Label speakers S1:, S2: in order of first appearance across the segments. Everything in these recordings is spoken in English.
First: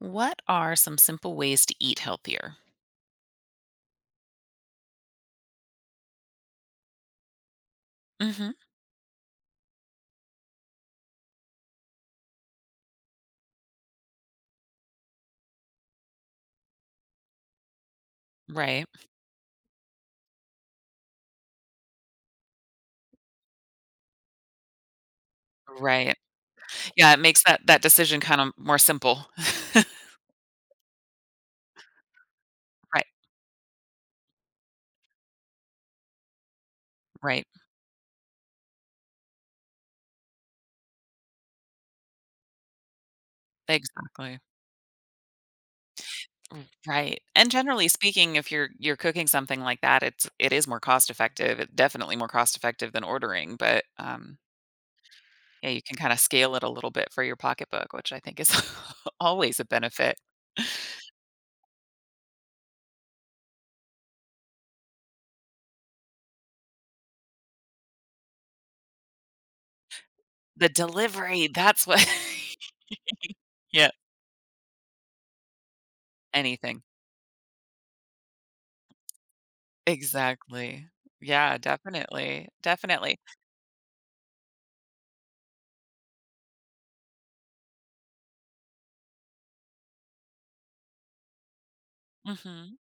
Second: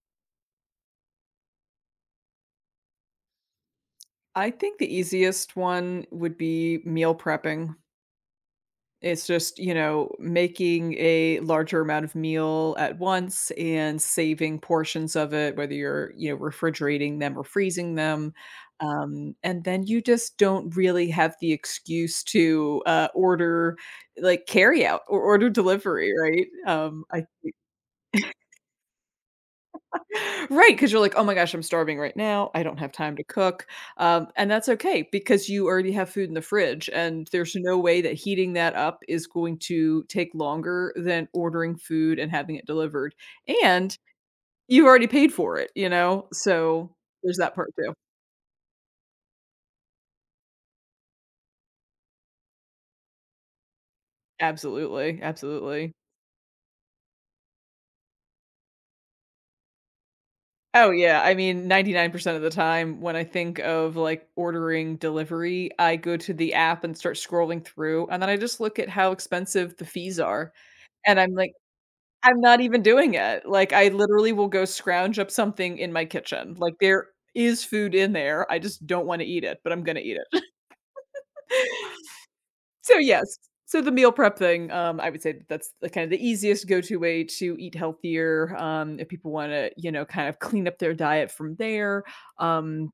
S1: What are some simple ways to eat healthier?
S2: I think the easiest one would be meal prepping.
S1: Mhm.
S2: It's just, you know, making a larger amount of meal at once and saving portions of it, whether you're, you know, refrigerating them or freezing them.
S1: Right.
S2: And then you just don't really have the excuse to order like carry out or order delivery,
S1: Right.
S2: right?
S1: Yeah, it
S2: I
S1: makes that decision kind of more simple.
S2: Right, because 'cause you're like, "Oh my gosh, I'm starving right now. I don't have
S1: Right,
S2: time to cook." And that's okay because you already have food in the fridge, and
S1: right.
S2: there's no way that heating that up is going to take longer than ordering food and having it delivered. And
S1: Exactly.
S2: you've already paid for it, you know?
S1: Mm,
S2: So
S1: right.
S2: there's
S1: And
S2: that part
S1: generally
S2: too.
S1: speaking, if you're cooking something like that, it is more cost effective. It's definitely more cost effective than ordering, but,
S2: Absolutely,
S1: yeah, you
S2: absolutely.
S1: can kinda scale it a little bit for your pocketbook, which I think is always a benefit.
S2: Oh, yeah, I mean, 99% of the time when I think of, like, ordering delivery, I go to the app and start scrolling through, and then I just look at how expensive the fees are,
S1: The
S2: and
S1: delivery, that's what
S2: I'm not even doing it. Like, I
S1: Yeah,
S2: literally will go scrounge up something in my kitchen. Like,
S1: anything.
S2: there is food in there. I just don't wanna eat it, but I'm gonna eat it.
S1: Exactly. Yeah, definitely,
S2: So,
S1: definitely.
S2: yes. So, the meal prep thing, I would say that that's the kind of the easiest go-to way to eat healthier, if people wanna, you know, kind of clean up their diet from there.
S1: Mhm,
S2: Um,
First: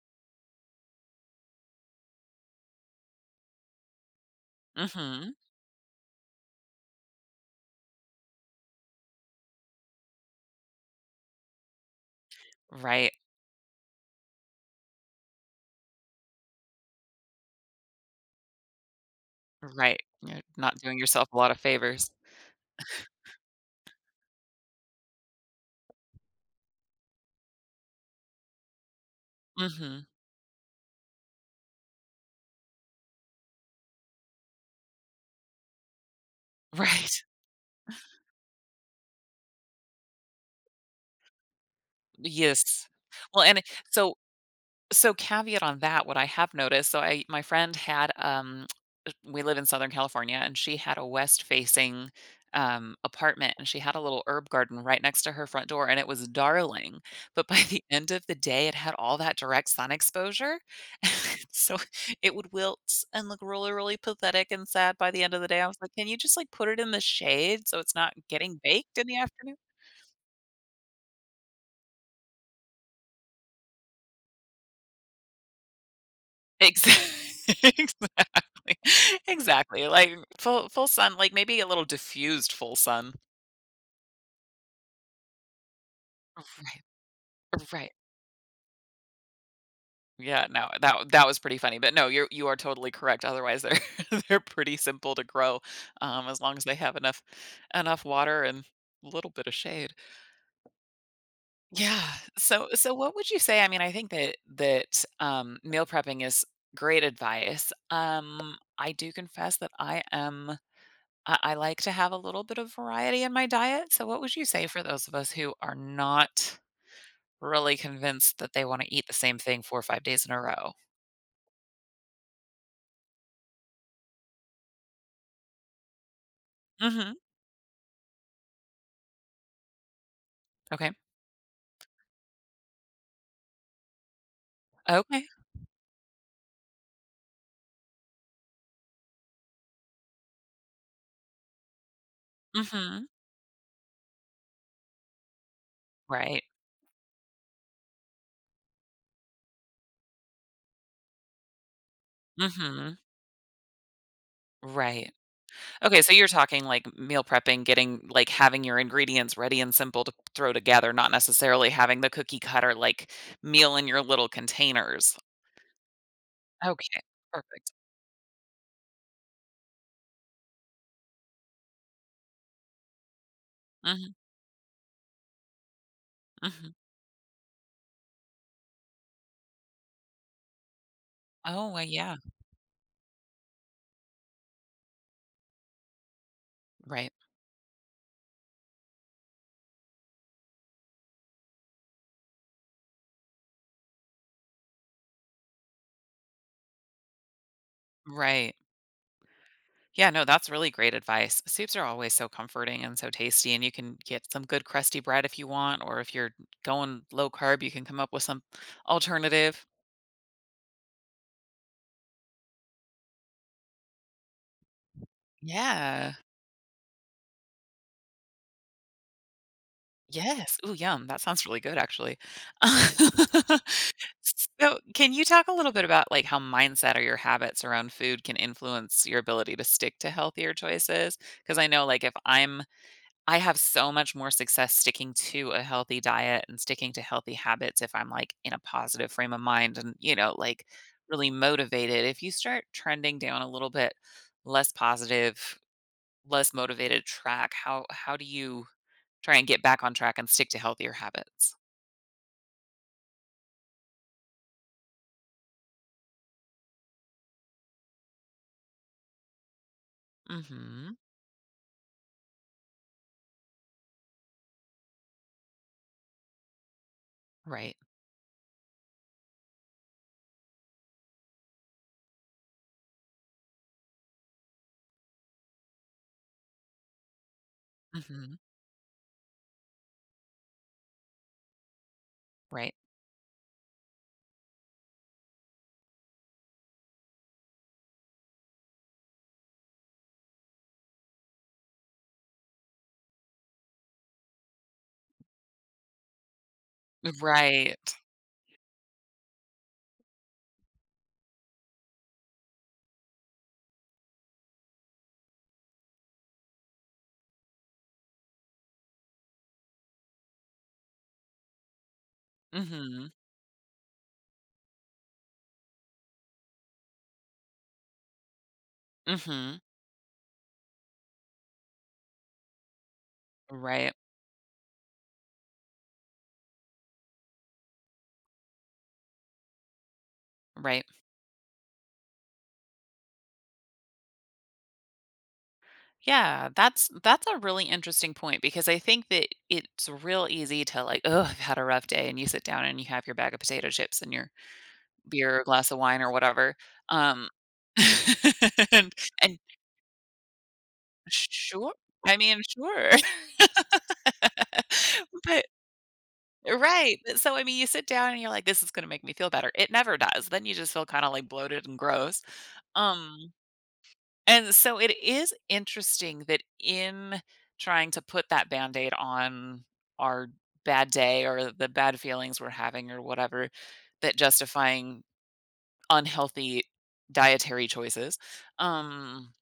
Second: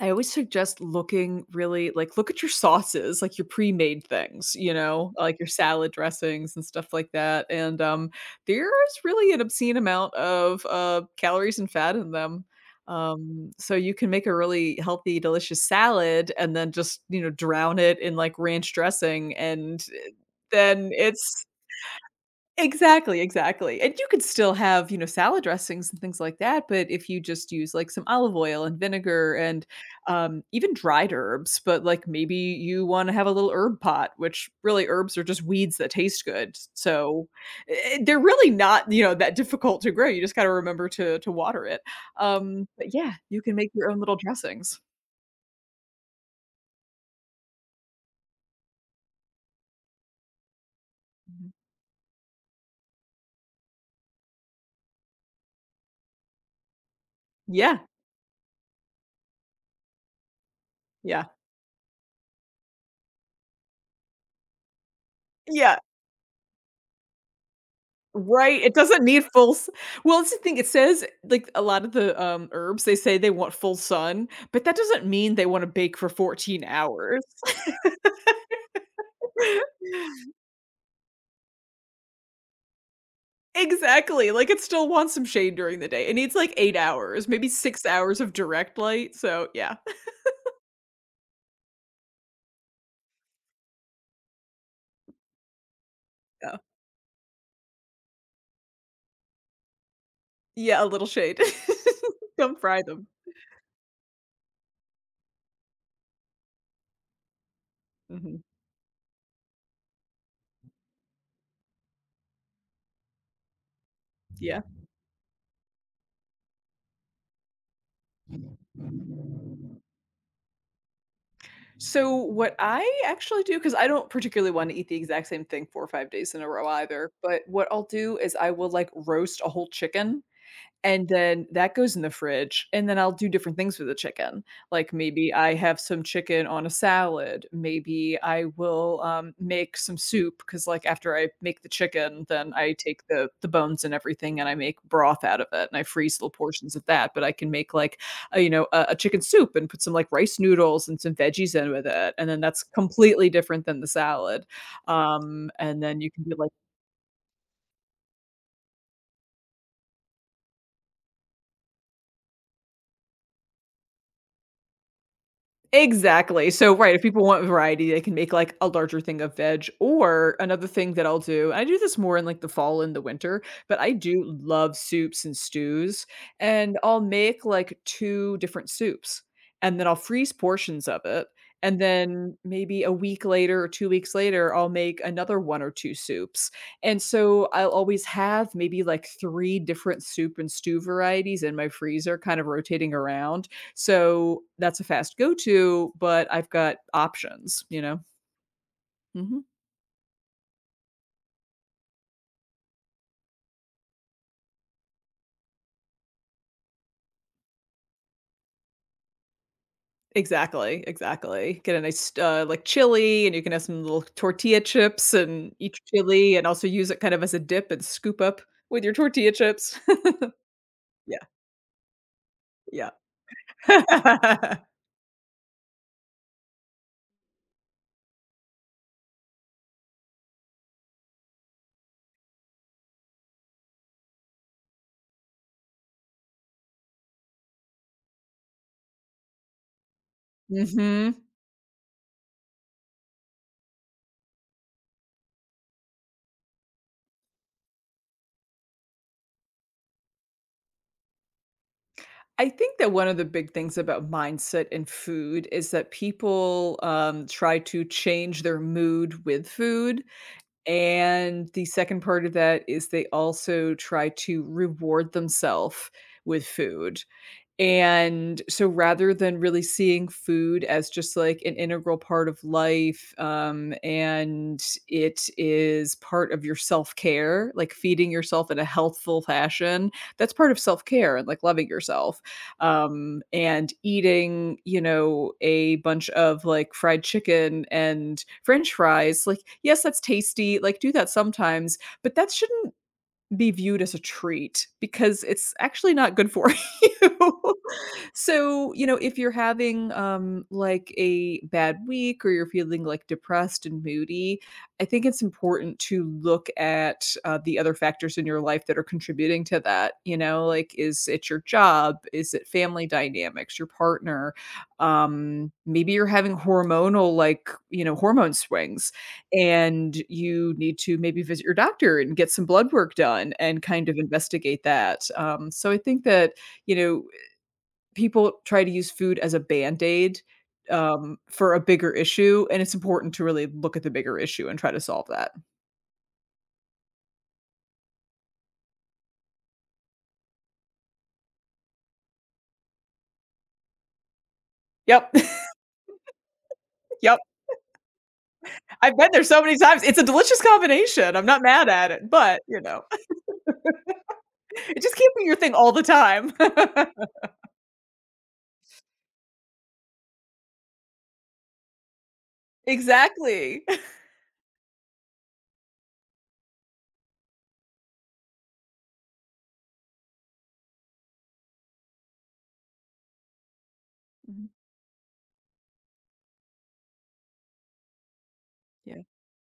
S2: I always suggest looking really like look at your sauces, like your pre-made things, you know,
S1: mhm.
S2: like your salad dressings and stuff like that. And There is really an obscene amount of calories and fat in them.
S1: Right,
S2: So you can make a really healthy, delicious salad and then just, you know, drown it in like ranch dressing
S1: right. You're not
S2: then
S1: doing yourself a
S2: it's
S1: lot of favors.
S2: Exactly, exactly, and you could still have, you know, salad dressings and things like that, but if you just use, like, some olive oil and vinegar and,
S1: Mhm,
S2: even dried herbs, but, like, maybe you wanna have a little herb pot, which really herbs are just weeds that taste good,
S1: right.
S2: so, they're really not, you know, that difficult to grow. You just gotta remember to water it,
S1: Yes.
S2: but yeah, you
S1: Well,
S2: can
S1: and it-
S2: make your own
S1: so
S2: little dressings.
S1: So caveat on that, what I have noticed, so I my friend had we live in Southern California, and she had a west
S2: Mhm.
S1: facing apartment, and she had a little herb garden right next to her front door, and it was darling. But by
S2: Yeah,
S1: the end of the day it had all that direct sun exposure.
S2: yeah.
S1: So it would wilt and look really, really pathetic and sad by the end of the day. I was
S2: Yeah.
S1: like, can you just like put it in the shade so it's not getting
S2: Right, it
S1: baked
S2: doesn't
S1: in the
S2: need full
S1: afternoon?
S2: s Well, it's the thing, it says, like, a lot of the, herbs, they say they want full sun, but that doesn't mean they wanna bake for 14
S1: Exa
S2: hours.
S1: exactly, exactly, like, full sun, like, maybe a little diffused full sun.
S2: Exactly, like, it still wants some shade during the day. It needs, like, 8
S1: Right,
S2: hours, maybe 6
S1: right.
S2: hours of direct light, so, yeah.
S1: Yeah, no, that was pretty funny, but no, you are totally correct, otherwise they're they're pretty simple to grow, as long
S2: Yeah.
S1: as they have enough water and a little bit of shade.
S2: Yeah, a little shade.
S1: Yeah,
S2: Don't
S1: so
S2: fry
S1: so
S2: them.
S1: what would you say, I mean, I think that that, meal prepping is great advice.
S2: Mhm,
S1: I do confess that I like to have a little bit of variety in my diet. So, what would you
S2: yeah.
S1: say for those of us who are not really convinced that they want to eat the same thing 4 or 5 days in a row?
S2: So, what I actually do, because I don't particularly wanna eat the exact same thing 4 or 5 days in a row
S1: Hmm.
S2: either, but what I'll do is I will, like, roast a whole chicken.
S1: Okay.
S2: And then that goes in the fridge, and then I'll do different things with the chicken. Like,
S1: Okay.
S2: maybe I have some chicken on a salad. Maybe I will, make some soup because, like, after I make the chicken, then I take
S1: Hmm.
S2: the bones and everything, and I make broth out of it, and I freeze little
S1: Right.
S2: portions of that, but I can make, like, a you know, a chicken soup and put some, like, rice noodles and some veggies in with it, and then that's
S1: Hmm.
S2: completely different than the salad.
S1: Right.
S2: And then
S1: Okay.
S2: you
S1: So
S2: can
S1: you're
S2: do, like
S1: talking like meal prepping, getting like having your ingredients ready and simple to throw together, not necessarily having the cookie cutter like meal in your little containers.
S2: Exactly. So, right,
S1: Okay.
S2: if people want
S1: Perfect.
S2: variety, they can make like a larger thing of veg. Or another thing that I'll do, I do this more in like the fall and the winter, but I
S1: Hmm.
S2: do love soups and stews.
S1: Hmm.
S2: And I'll make like 2 different soups and then I'll freeze portions of it.
S1: Oh,
S2: And
S1: yeah.
S2: then maybe a week later or 2 weeks later, I'll make another 1 or 2 soups. And
S1: Right.
S2: so I'll always have maybe like 3 different soup and stew varieties in my freezer, kind of rotating around, so that's a fast go to, but I've got options, you know?
S1: Right.
S2: Mhm.
S1: Yeah, no, that's really great advice. Soups are always so comforting and so tasty, and you can get some good crusty bread if you want, or if you're going low carb, you can come up with some alternative.
S2: Exactly, exactly. Get a nice, like, chili, and you can have some little tortilla chips and eat your
S1: Yeah.
S2: chili and also use it kind of as a dip and scoop up with your tortilla chips.
S1: Yes. Ooh, yum.
S2: Yeah,
S1: That sounds really good, actually.
S2: yeah.
S1: So, can you talk a little bit about like how mindset or your habits around food can influence your ability to stick to healthier choices? Because I know, like, if I have so much more success sticking to a healthy diet and sticking to healthy habits if I'm, like, in a positive frame of mind and, like,
S2: Mhm.
S1: really motivated. If you start trending down a little bit less positive, less motivated track, how do you try and get back on track and stick to healthier habits?
S2: I think that one of the big things about mindset and food is that people, try to change their mood with food.
S1: Mhm.
S2: And the second part of that is they also try to reward themselves with food.
S1: Right.
S2: And so rather than really seeing food as just like an integral part of life, and it is part of your self-care, like feeding
S1: Mhm.
S2: yourself in a healthful fashion, that's part of self-care and like loving yourself.
S1: Right.
S2: And eating, you know, a bunch of like fried chicken and french fries, like, yes, that's tasty, like do that sometimes, but that shouldn't be viewed as a treat because it's actually not good for you.
S1: Right.
S2: So, you know, if you're having, like, a bad week or you're feeling, like, depressed and moody, I think it's important to look at, the other factors in your life that are contributing to that, you know, like, is it your job? Is it family
S1: Mhm.
S2: dynamics, your partner? Maybe you're having hormonal, like, you know, hormone swings.
S1: Mhm.
S2: And you need to maybe visit your doctor and get some blood work done and kind
S1: Right.
S2: of investigate that. So I think that, you know, people try to use food as a band-aid,
S1: Right.
S2: for a bigger issue, and it's important to really look at the bigger issue and try to solve that.
S1: Yeah, that's a really interesting point because I think that it's real easy to like, oh, I've had a rough day, and you sit down and you have your bag of potato chips and your
S2: Yep,
S1: beer or glass of wine or whatever.
S2: yep.
S1: Um, and,
S2: I've been there
S1: and
S2: so many times. It's a delicious combination. I'm not mad
S1: sure,
S2: at it,
S1: I mean,
S2: but, you know,
S1: sure,
S2: it's just can't be your
S1: but
S2: thing all the time.
S1: right. but So I mean, you sit down and you're like, this is going to make me feel better. It never does. Then you just feel kind of like bloated and gross. Um,
S2: Exactly.
S1: And so it is interesting that in trying to put that Band-Aid on our bad day or the bad feelings we're having or whatever, that
S2: Mhm.
S1: justifying unhealthy dietary choices,
S2: Yeah.
S1: um,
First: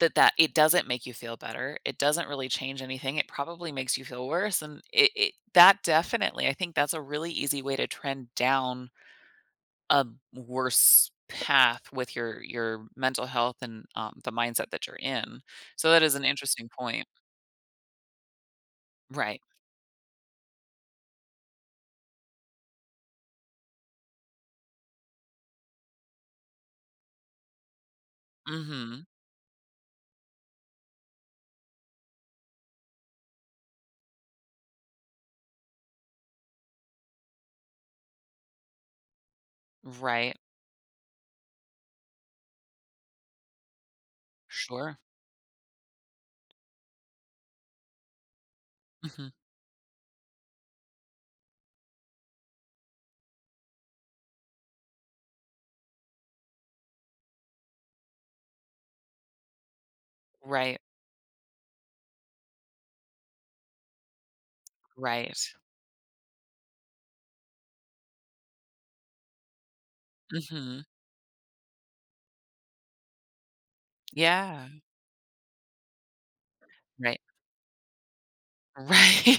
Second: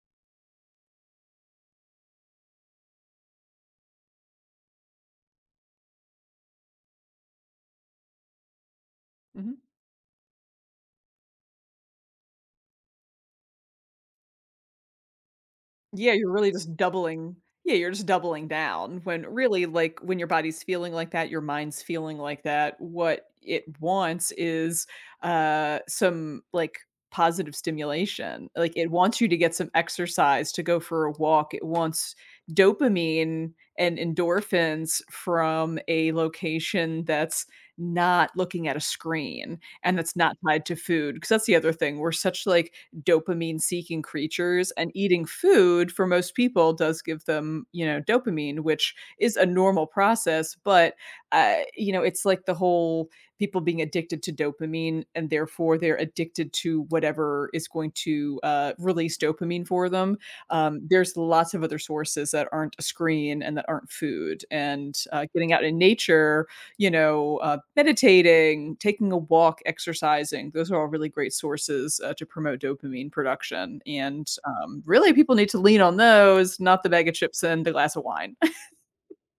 S1: that it doesn't make you feel better. It doesn't really change anything. It probably makes you feel worse, and it that definitely I think that's a really easy way to trend down
S2: Mhm.
S1: a worse path with your mental health and, the mindset that you're in. So that
S2: Yeah,
S1: is an
S2: you're really
S1: interesting
S2: just
S1: point.
S2: doubling yeah, you're just doubling down when
S1: Right.
S2: really, like, when your body's feeling like that, your mind's feeling like that, what it wants is, some, like, positive stimulation. Like, it
S1: Mhm.
S2: wants you to get some exercise, to go for a walk. It wants dopamine and endorphins from a location that's not looking at a screen and that's
S1: Right.
S2: not tied to food. Because that's the other thing. We're such, like, dopamine seeking creatures, and
S1: Sure.
S2: eating food for most people does give them, you know, dopamine, which
S1: Mhm.
S2: is a normal process, but, you know, it's like the whole people being addicted to dopamine and therefore they're addicted to whatever is going to release dopamine for them.
S1: Right.
S2: There's lots of other sources that aren't a screen and that aren't food. And
S1: Right.
S2: Getting out in nature, you know, meditating, taking a walk, exercising. Those are
S1: Mhm.
S2: all really great sources to promote dopamine production. And
S1: Yeah.
S2: Really, people need to lean on those, not the bag of
S1: Right.
S2: chips and the glass of wine.
S1: Right.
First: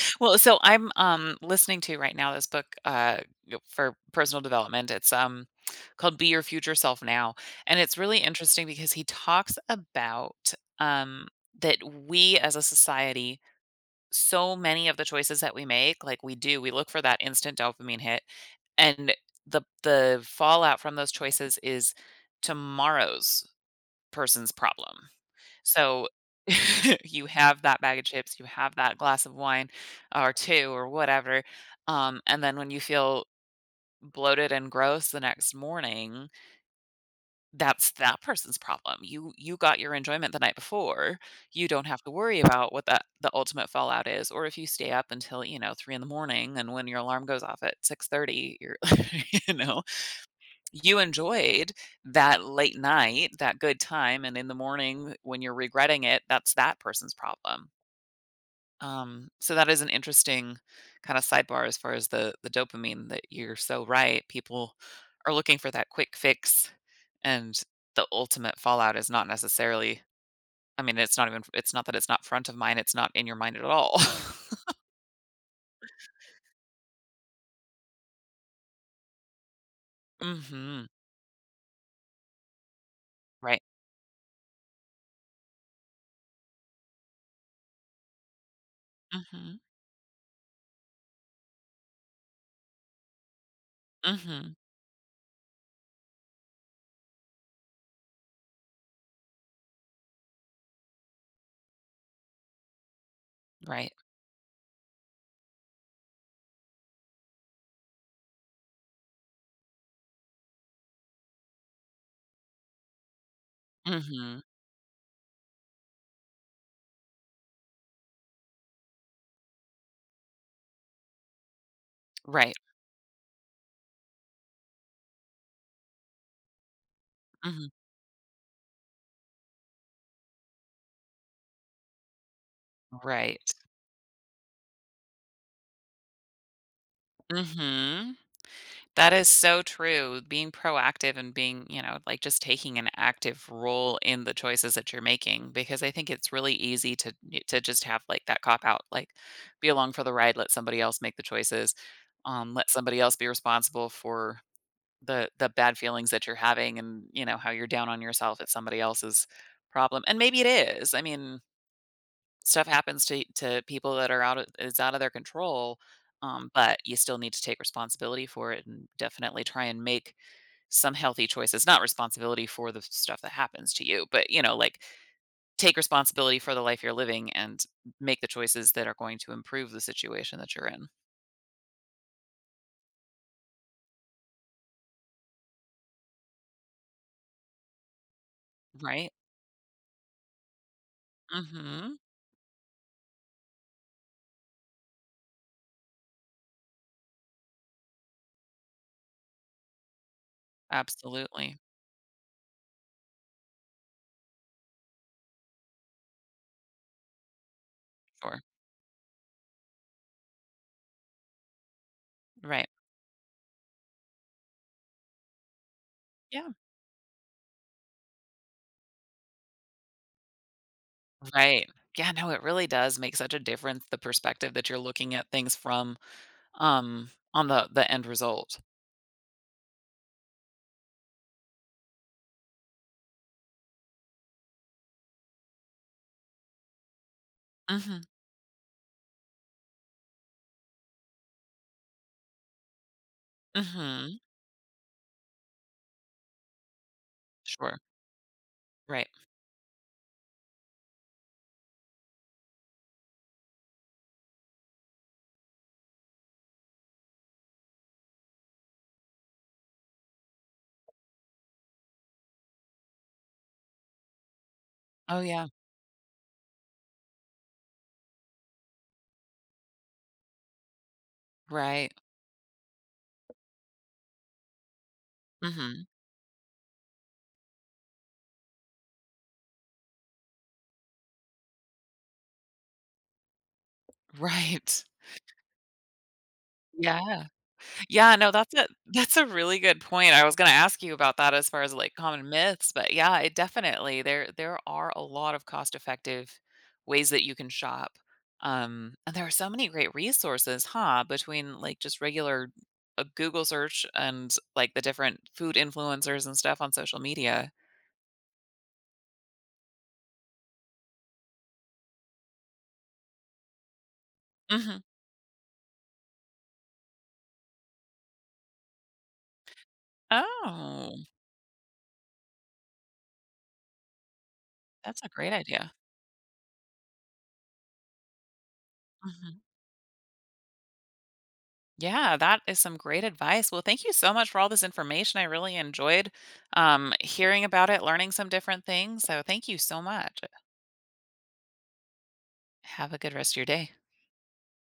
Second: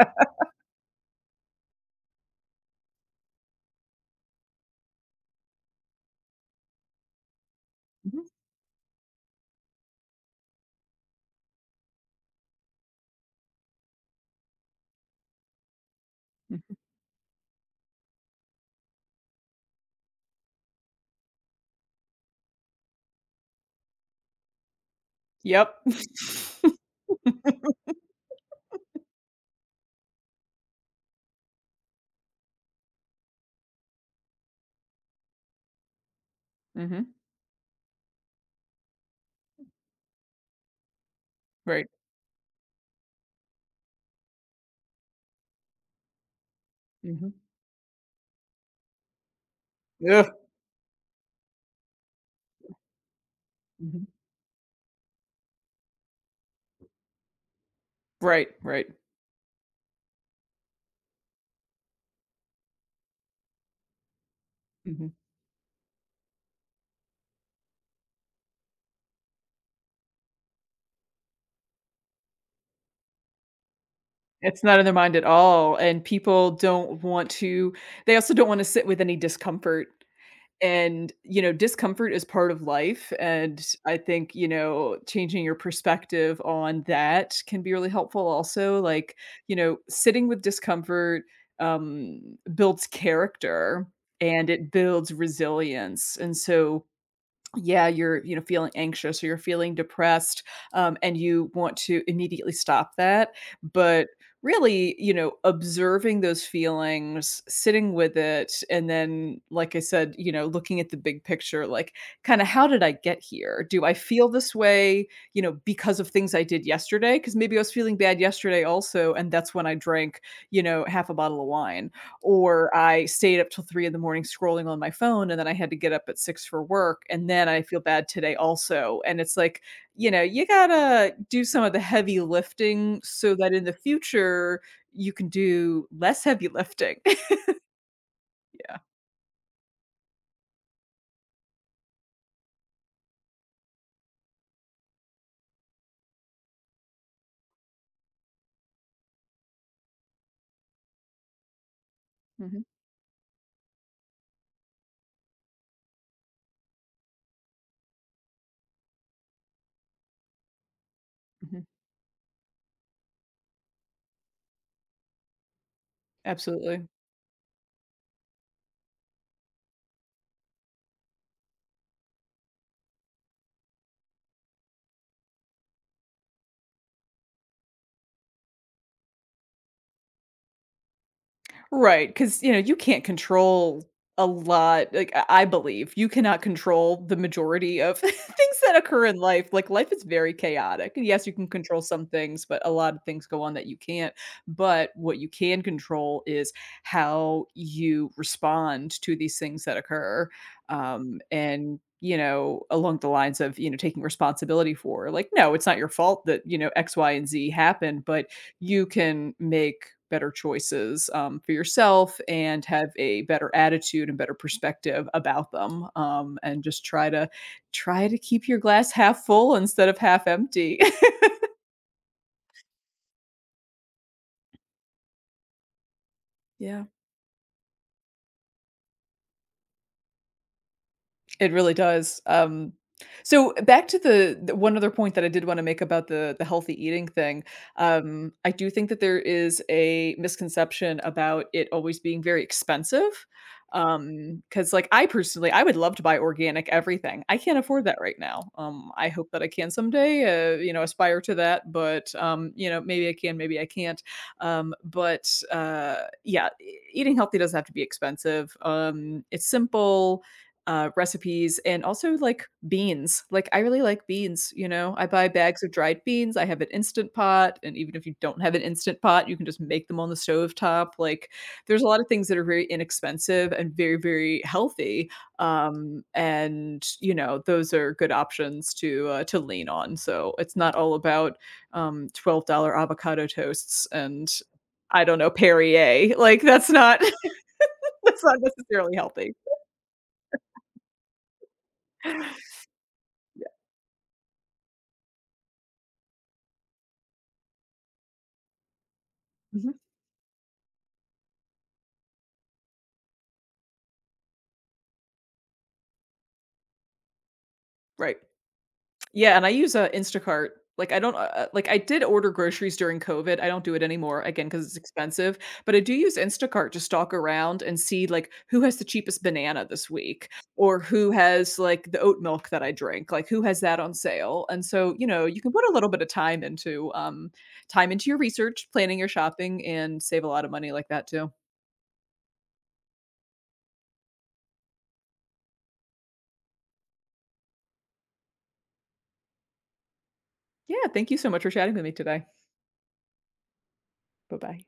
S1: Well, so I'm, listening to right now this book, y for personal development. It's, called Be Your Future Self Now, and it's really
S2: Mhm.
S1: interesting because he talks about, um, that we as a society, so many of the choices that we make, like we do, we
S2: Mm.
S1: look for that instant dopamine hit, and the fallout from those choices is tomorrow's person's problem.
S2: Yep.
S1: So you have that bag of chips, you have that glass of wine or two or whatever, and then when you feel bloated and gross the next morning,
S2: Mhm.
S1: that's that person's problem. You got your enjoyment the night before. You don't
S2: Right.
S1: have to worry about what that the ultimate fallout is, or if you stay up until, 3 in the morning and when your alarm
S2: Mhm.
S1: goes off at 6:30, you're you know,
S2: Ugh.
S1: you enjoyed that late night, that good
S2: Mhm.
S1: time, and in the morning when you're regretting it, that's that person's problem.
S2: Right, right.
S1: So that is an interesting kind of sidebar as far as the dopamine that you're so right. People
S2: Mhm.
S1: are looking for that quick fix, and the ultimate fallout is not necessarily, I mean, it's not even, it's not that, it's not front of mind, it's not in your mind at all.
S2: It's not in their mind at all. And people don't want to, they also don't want to sit with any discomfort.
S1: Mhm.
S2: And, you know, discomfort is part of life,
S1: Right.
S2: and I think, you know, changing your perspective on that can be really helpful also, like, you
S1: Mhm.
S2: know, sitting with discomfort, um, builds character and
S1: Mhm.
S2: it builds resilience, and so yeah, you're, you know, feeling anxious or you're feeling depressed, and you want to immediately stop that,
S1: Right.
S2: but really, you know, observing those feelings, sitting with it, and then like I said, you know, looking at the big picture, like, kind of, how did I get here? Do I feel
S1: Mhm.
S2: this way, you know, because of things I did yesterday? Because maybe I was feeling bad yesterday also, and that's when I drank, you know, half a bottle of wine,
S1: Right.
S2: or I stayed up till 3 in the morning scrolling on my phone, and then I had to get up at 6 for work, and then I
S1: Mhm.
S2: feel bad today also, and it's like, you know, you gotta do some of the heavy lifting so
S1: Right.
S2: that in the future, you can do less heavy lifting.
S1: Mhm.
S2: Yeah.
S1: That is so true. Being proactive and being, like, just taking an active role in the choices that you're making, because I think it's really easy to just have like that cop out, like be along for the ride, let somebody else make the choices,
S2: Mhm,
S1: let somebody else be responsible for the bad feelings that you're having and, how you're down on yourself, at somebody else's problem. And maybe it is. I mean,
S2: mhm,
S1: stuff happens to people that are out of, it's out of their control. But
S2: absolutely.
S1: you still need to take responsibility for it and definitely try and make some healthy choices, not responsibility for the stuff that happens to you, but, like, take responsibility for the life you're living and make the choices that are going to improve the situation that you're in.
S2: Right, because, you know, you can't control a lot. Like, I believe you cannot control the majority of things that occur
S1: Right.
S2: in life. Like, life is very chaotic, and yes, you can control
S1: Mhm.
S2: some things, but a lot of things go on that you can't, but what you can control is how you respond to these things that occur,
S1: Absolutely.
S2: and, you know, along the lines of, you know, taking responsibility for, like, "No, it's not your fault that, you know, X, Y, and Z happened," but
S1: Sure.
S2: you can make better choices for yourself and
S1: Right.
S2: have a better attitude and better perspective about them,
S1: Yeah.
S2: and just try to try to keep your glass half full instead of half empty.
S1: Right. Yeah, no, it really does make such a difference, the perspective that you're looking at things from,
S2: Yeah,
S1: on the end result.
S2: it really does. Back to the one other point that I did want to make about the healthy eating thing.
S1: Mhm,
S2: I do think that there is a misconception about it always being very expensive.
S1: mhm.
S2: Because like I personally, I would love to buy organic everything. I can't
S1: Sure.
S2: afford that right now.
S1: Right.
S2: I hope that I can someday. You know, aspire to that, but you know, maybe I can, maybe I can't. But yeah, eating healthy doesn't have to be expensive. It's simple recipes and also like beans. Like I really like beans, you know. I
S1: Oh,
S2: buy
S1: yeah.
S2: bags of dried beans. I have an instant pot, and even if you don't have an instant pot, you can just make them on the stove top. Like, there's a
S1: Right.
S2: lot of things that are very inexpensive and very healthy.
S1: Mhm.
S2: And you know, those are good options to lean on. So it's not all about $12 avocado toasts and
S1: Right.
S2: I don't know, Perrier. Like that's not
S1: Yeah. Yeah,
S2: that's
S1: no,
S2: not
S1: that's a
S2: necessarily
S1: that's a
S2: healthy.
S1: really good point. I was gonna ask you about that as far as like common myths, but yeah, it definitely there are a lot of cost-effective ways that you can shop. And there are so many
S2: Mhm.
S1: great resources, huh? Between like just regular a Google search and like the different food influencers and stuff on social media.
S2: Right. Yeah, and I use, Instacart. Like, I don't, like, I did order groceries during COVID. I don't do it anymore, again because it's
S1: Mhm.
S2: expensive, but I do use Instacart to stalk around and see, like, who has the cheapest banana this week, or
S1: Oh,
S2: who has, like, the oat milk that I drink, like, who has that on sale, and so,
S1: that's
S2: you
S1: a
S2: know,
S1: great
S2: you can put a
S1: idea.
S2: little bit of time into, your research, planning your
S1: Mhm.
S2: shopping, and save a lot of money like that too.
S1: Yeah, that is some great advice. Well, thank you so much for all this information. I really enjoyed hearing about it, learning some different things. So, thank you so much.
S2: Yeah, thank you so much for chatting with me today.
S1: Have a good rest of your day.
S2: Bye-bye.